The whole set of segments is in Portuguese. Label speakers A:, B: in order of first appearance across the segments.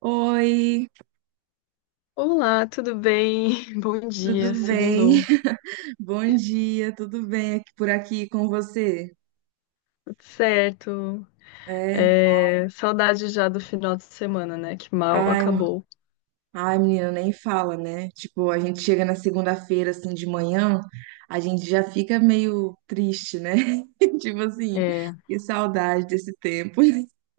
A: Oi,
B: Olá, tudo bem? Bom dia,
A: tudo bem?
B: segundou.
A: Bom dia, tudo bem aqui por aqui com você?
B: Tudo certo.
A: É,
B: É, saudade já do final de semana, né? Que mal
A: ai, m-
B: acabou.
A: Ai, menina, nem fala, né? Tipo, a gente chega na segunda-feira assim de manhã, a gente já fica meio triste, né? Tipo assim,
B: É.
A: que saudade desse tempo.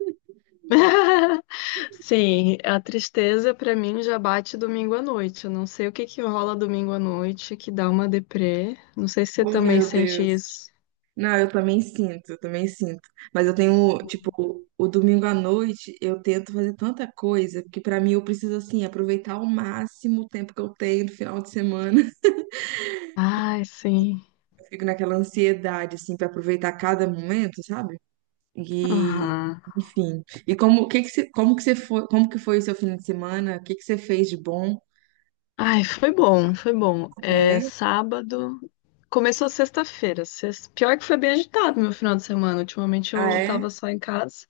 B: Sim, a tristeza pra mim já bate domingo à noite. Eu não sei o que que rola domingo à noite que dá uma deprê. Não sei se você
A: Oh,
B: também
A: meu
B: sente
A: Deus.
B: isso.
A: Não, eu também sinto. Mas eu tenho, tipo, o domingo à noite eu tento fazer tanta coisa, porque pra mim eu preciso, assim, aproveitar ao máximo o tempo que eu tenho no final de semana.
B: Ai, sim.
A: Fico naquela ansiedade, assim, para aproveitar cada momento, sabe? E,
B: Aham.
A: Enfim. E como, o que que você, como que você foi, como que foi o seu fim de semana? O que que você fez de bom?
B: Ai, foi bom, foi bom. É,
A: É?
B: sábado. Começou sexta-feira. Pior que foi bem agitado meu final de semana. Ultimamente
A: Ah,
B: eu
A: é?
B: tava só em casa.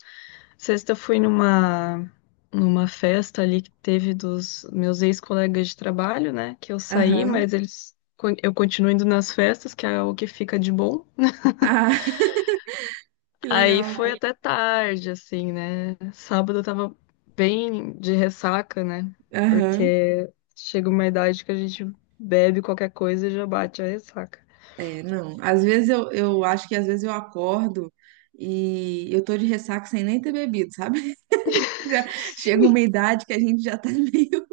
B: Sexta eu fui numa, numa festa ali que teve dos meus ex-colegas de trabalho, né? Que eu saí,
A: Aham.
B: mas eu continuo indo nas festas, que é o que fica de bom.
A: Ah, que
B: Aí
A: legal.
B: foi até tarde, assim, né? Sábado eu tava bem de ressaca, né?
A: Aham.
B: Porque chega uma idade que a gente bebe qualquer coisa e já bate a ressaca.
A: É, não. Às vezes eu acho que às vezes eu acordo e eu tô de ressaca sem nem ter bebido, sabe? Já chega uma idade que a gente já tá meio,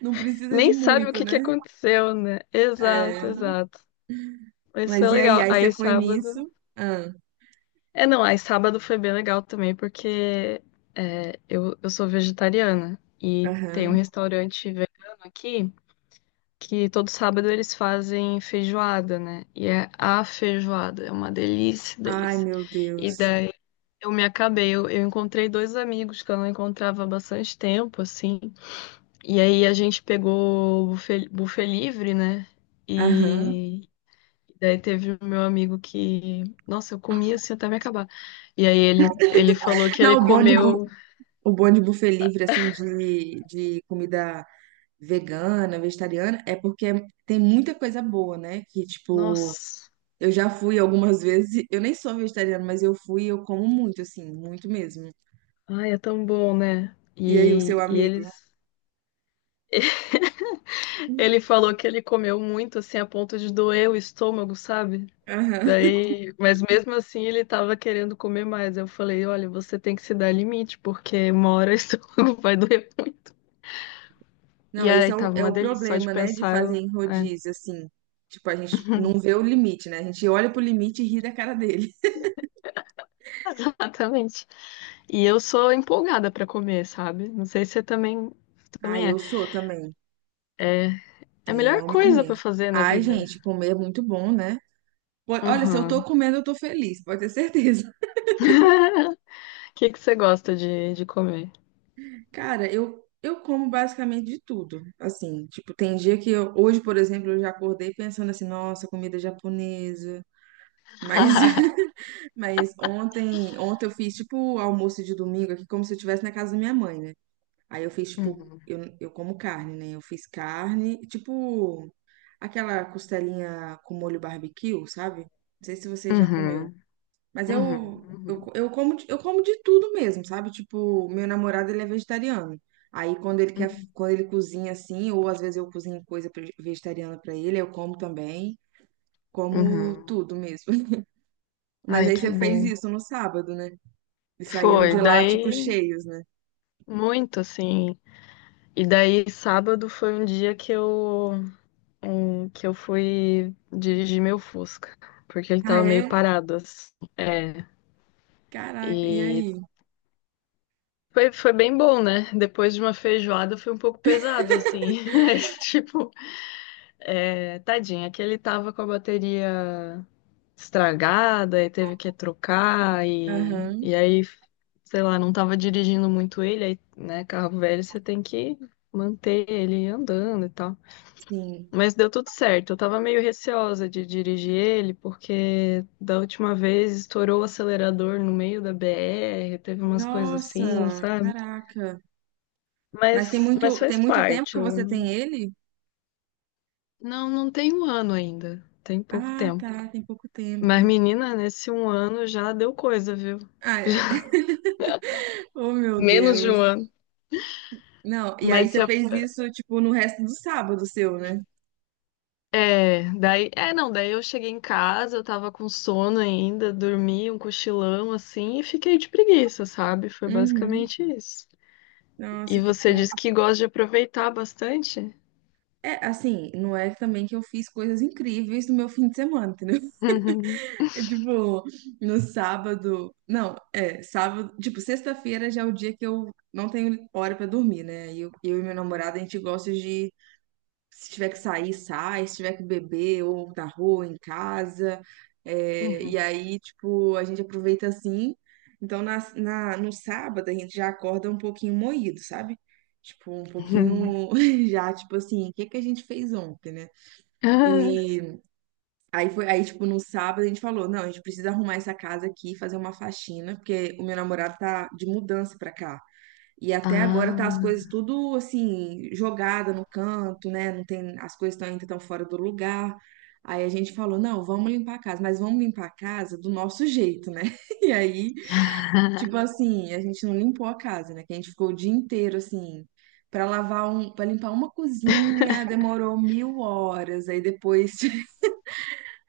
A: não precisa de
B: Nem sabe o
A: muito,
B: que que
A: né?
B: aconteceu, né?
A: É.
B: Exato, exato. Mas foi
A: Mas e aí?
B: legal.
A: Aí você
B: Aí
A: foi nisso?
B: sábado.
A: Ah,
B: É, não, aí sábado foi bem legal também, porque é, eu sou vegetariana e tem um
A: aham.
B: restaurante vegano aqui que todo sábado eles fazem feijoada, né? E é a feijoada, é uma delícia,
A: Ai,
B: delícia.
A: meu
B: E
A: Deus.
B: daí eu me acabei, eu encontrei dois amigos que eu não encontrava há bastante tempo, assim. E aí a gente pegou o buffet livre, né?
A: Aham.
B: E daí teve o meu amigo que, nossa, eu comia assim até me acabar. E aí ele falou que ele
A: Não,
B: comeu,
A: o bom de buffet livre, assim, de comida vegana, vegetariana, é porque tem muita coisa boa, né? Que, tipo,
B: nossa,
A: eu já fui algumas vezes, eu nem sou vegetariana, mas eu fui e eu como muito, assim, muito mesmo.
B: ai, é tão bom, né?
A: E aí, o seu
B: E
A: amigo?
B: eles, ele falou que ele comeu muito assim a ponto de doer o estômago, sabe?
A: Aham.
B: Daí, mas mesmo assim ele tava querendo comer mais. Eu falei, olha, você tem que se dar limite, porque uma hora o estômago vai doer. E
A: Não,
B: aí tava
A: é
B: uma
A: o
B: delícia só de
A: problema, né, de
B: pensar.
A: fazer em rodízio, assim. Tipo, a gente não vê o limite, né? A gente olha pro limite e ri da cara dele.
B: Exatamente. E eu sou empolgada pra comer, sabe? Não sei se você também,
A: Ah,
B: também é.
A: eu sou também.
B: É a
A: É, eu
B: melhor
A: amo
B: coisa
A: comer.
B: pra fazer na
A: Ai,
B: vida.
A: gente, comer é muito bom, né? Po- Olha, se eu tô
B: Uhum.
A: comendo, eu tô feliz, pode ter certeza.
B: O que que você gosta de comer?
A: Cara, eu como basicamente de tudo. Assim, tipo, tem dia que eu, hoje, por exemplo, eu já acordei pensando assim, nossa, comida japonesa. Mas, mas ontem eu fiz, tipo, almoço de domingo aqui, como se eu estivesse na casa da minha mãe, né? Aí eu fiz, tipo,
B: Uhum.
A: eu como carne, né? Eu fiz carne, tipo, aquela costelinha com molho barbecue, sabe? Não sei se você já comeu.
B: Uhum.
A: Mas
B: Uhum. Uhum.
A: eu como de tudo mesmo, sabe? Tipo, meu namorado, ele é vegetariano. Aí,
B: Uhum.
A: quando ele cozinha assim, ou às vezes eu cozinho coisa pre- vegetariana pra ele, eu como também. Como
B: Uhum.
A: tudo mesmo. Mas
B: Ai,
A: aí
B: que
A: você fez
B: bom.
A: isso no sábado, né? E saíram
B: Foi.
A: de lá, tipo,
B: Daí,
A: cheios, né?
B: muito assim. E daí, sábado foi um dia que eu fui dirigir meu Fusca, porque ele
A: Ah,
B: tava meio
A: é?
B: parado, assim. É,
A: Caraca, e
B: e
A: aí?
B: foi, foi bem bom, né? Depois de uma feijoada foi um pouco pesado, assim. Mas, tipo, é, tadinho, é que ele tava com a bateria estragada e teve que trocar,
A: Aham,
B: sei lá, não tava dirigindo muito ele, aí, né? Carro velho, você tem que manter ele andando e tal.
A: sim.
B: Mas deu tudo certo. Eu tava meio receosa de dirigir ele, porque da última vez estourou o acelerador no meio da BR, teve umas coisas assim,
A: Nossa,
B: sabe?
A: caraca. Mas
B: Mas, mas
A: tem
B: faz
A: muito tempo
B: parte.
A: que você tem ele?
B: Não, não tem 1 ano ainda, tem pouco
A: Ah,
B: tempo.
A: tá, tem pouco
B: Mas,
A: tempo.
B: menina, nesse 1 ano já deu coisa, viu?
A: Ah, é. Oh, meu
B: Menos de
A: Deus.
B: 1 ano.
A: Não, e aí
B: Mas
A: você
B: se a-
A: fez isso, tipo, no resto do sábado seu, né?
B: é, daí, é, não, daí eu cheguei em casa, eu tava com sono ainda, dormi um cochilão assim e fiquei de preguiça, sabe? Foi
A: Uhum.
B: basicamente isso. E
A: Nossa, que
B: você
A: top.
B: diz que gosta de aproveitar bastante?
A: É, assim, não é também que eu fiz coisas incríveis no meu fim de semana, entendeu? É tipo, no sábado. Não, é, sábado. Tipo, sexta-feira já é o dia que eu não tenho hora pra dormir, né? E eu e meu namorado, a gente gosta de. Se tiver que sair, sai. Se tiver que beber, ou na rua, em casa.
B: Uhum,
A: É,
B: uhum,
A: e aí, tipo, a gente aproveita assim. Então, no sábado, a gente já acorda um pouquinho moído, sabe? Tipo, um
B: uhum.
A: pouquinho já, tipo assim, o que que a gente fez ontem, né?
B: Ah.
A: E aí foi, aí, tipo, no sábado a gente falou, não, a gente precisa arrumar essa casa aqui, fazer uma faxina, porque o meu namorado tá de mudança pra cá. E até agora tá as coisas tudo assim, jogada no canto, né? Não tem, as coisas estão ainda tão fora do lugar. Aí a gente falou, não, vamos limpar a casa, mas vamos limpar a casa do nosso jeito, né? E aí,
B: ah.
A: tipo assim, a gente não limpou a casa, né? Que a gente ficou o dia inteiro assim, para limpar uma cozinha, demorou mil horas. Aí depois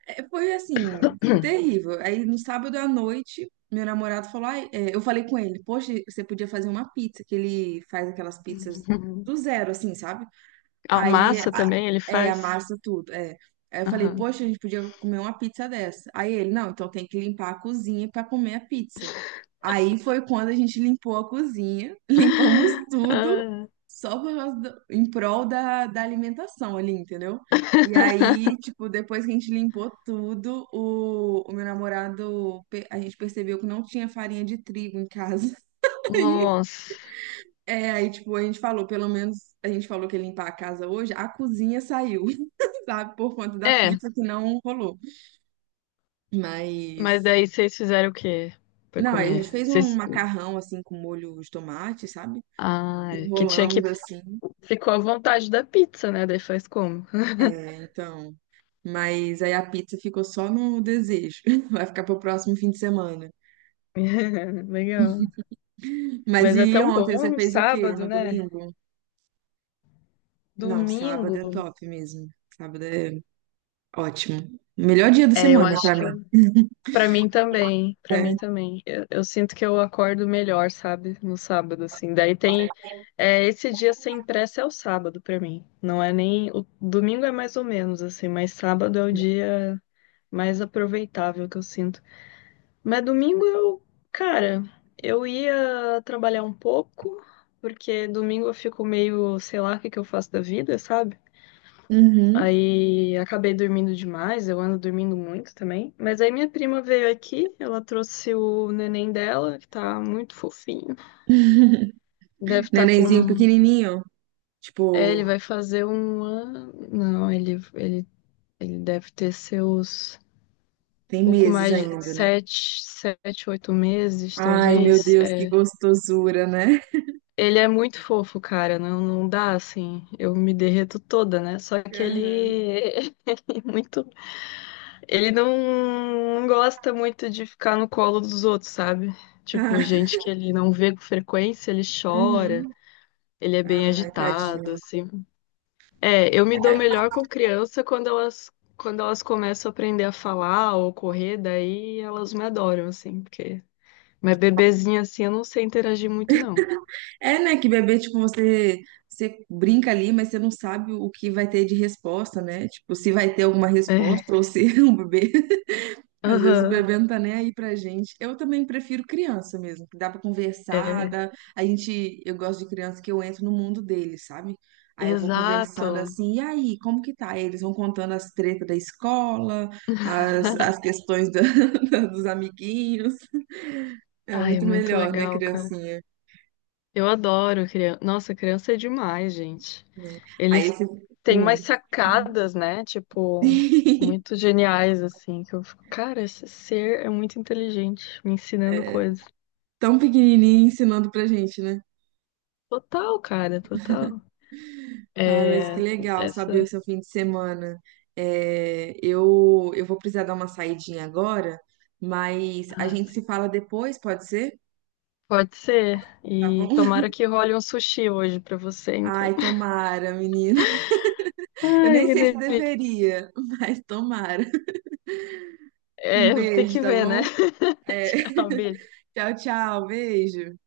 A: é, foi assim, foi terrível. Aí no sábado à noite, meu namorado falou, ai, é, eu falei com ele, poxa, você podia fazer uma pizza, que ele faz aquelas pizzas
B: Uhum.
A: do zero, assim, sabe?
B: A
A: Aí,
B: massa
A: a-
B: também ele
A: é, a
B: faz?
A: massa tudo, é. Aí eu falei,
B: Aham.
A: poxa, a gente podia comer uma pizza dessa. Aí ele, não, então tem que limpar a cozinha para comer a pizza. Aí foi quando a gente limpou a cozinha, limpamos tudo,
B: Ah,
A: só por causa do- em prol da, da alimentação ali, entendeu? E aí, tipo, depois que a gente limpou tudo, o meu namorado, pe- a gente percebeu que não tinha farinha de trigo em casa.
B: nossa.
A: É, aí, tipo, a gente falou, pelo menos a gente falou que ia limpar a casa hoje, a cozinha saiu, sabe? Por conta da
B: É,
A: pizza que não rolou.
B: mas
A: Mas,
B: daí vocês fizeram o quê pra
A: não, aí a
B: comer?
A: gente fez um
B: Vocês...
A: macarrão, assim, com molho de tomate, sabe?
B: Ah, é que tinha que...
A: Enrolamos, assim.
B: Ficou à vontade da pizza, né? Daí faz como?
A: É, então. Mas aí a pizza ficou só no desejo. Vai ficar pro próximo fim de semana.
B: Legal.
A: Mas
B: Mas é
A: e
B: tão
A: ontem você
B: bom um
A: fez o quê?
B: sábado,
A: No
B: né?
A: domingo? Não, sábado
B: Domingo.
A: é top mesmo. Sábado é ótimo. Melhor dia da
B: É, eu
A: semana
B: acho
A: pra
B: que
A: mim.
B: eu Pra mim também, pra
A: É.
B: mim também. Eu sinto que eu acordo melhor, sabe? No sábado, assim. Daí tem. É, esse dia sem pressa é o sábado pra mim. Não é nem. O domingo é mais ou menos, assim, mas sábado é o dia mais aproveitável que eu sinto. Mas domingo eu. Cara, eu ia trabalhar um pouco, porque domingo eu fico meio, sei lá, o que que eu faço da vida, sabe?
A: Uhum.
B: Aí acabei dormindo demais, eu ando dormindo muito também. Mas aí minha prima veio aqui, ela trouxe o neném dela, que tá muito fofinho. Deve estar
A: Nenenzinho
B: com.
A: pequenininho,
B: É,
A: tipo,
B: ele vai fazer 1 ano. Não, ele deve ter seus
A: tem
B: pouco
A: meses
B: mais de
A: ainda, né?
B: oito meses,
A: Ai, meu
B: talvez.
A: Deus, que
B: É.
A: gostosura, né?
B: Ele é muito fofo, cara. Não, não dá assim. Eu me derreto toda, né? Só que
A: Aham.
B: ele é muito. Ele não gosta muito de ficar no colo dos outros, sabe? Tipo,
A: Ah,
B: gente que ele não vê com frequência, ele chora,
A: uhum.
B: ele é bem
A: Ai,
B: agitado,
A: tadinho.
B: assim. É, eu me dou melhor com criança quando elas começam a aprender a falar ou correr, daí elas me adoram, assim, porque. Mas bebezinha assim, eu não sei interagir muito, não.
A: É, né, que bebê, tipo, você brinca ali, mas você não sabe o que vai ter de resposta, né? Tipo, se vai ter alguma
B: É,
A: resposta ou se é um bebê. Às vezes o
B: aham,
A: bebê não tá nem aí pra gente. Eu também prefiro criança mesmo, que dá pra conversar,
B: é,
A: dá... A gente, eu gosto de criança que eu entro no mundo deles, sabe? Aí eu vou conversando
B: exato.
A: assim, e aí, como que tá? Aí eles vão contando as tretas da escola, as questões da- dos amiguinhos. É
B: Ai, é
A: muito
B: muito
A: melhor, né,
B: legal, cara.
A: criancinha?
B: Eu adoro criança. Nossa, criança é demais, gente.
A: Aí
B: Eles
A: esse...
B: têm
A: Hum.
B: umas sacadas, né? Tipo, muito geniais, assim, que eu fico, cara, esse ser é muito inteligente, me ensinando
A: É,
B: coisas.
A: tão pequenininho ensinando pra gente, né?
B: Total, cara, total.
A: Ah, mas que
B: É,
A: legal saber o
B: essa.
A: seu fim de semana. É, eu vou precisar dar uma saidinha agora, mas a
B: Ah,
A: gente
B: sim.
A: se fala depois, pode ser?
B: pode ser.
A: Tá
B: E
A: bom?
B: tomara que role um sushi hoje pra você, então.
A: Ai, tomara, menina. Eu
B: Ai,
A: nem
B: que
A: sei se
B: delícia.
A: deveria, mas tomara. Um
B: É, tem
A: beijo,
B: que
A: tá
B: ver, né?
A: bom? É,
B: Tchau, beijo.
A: tchau, beijo.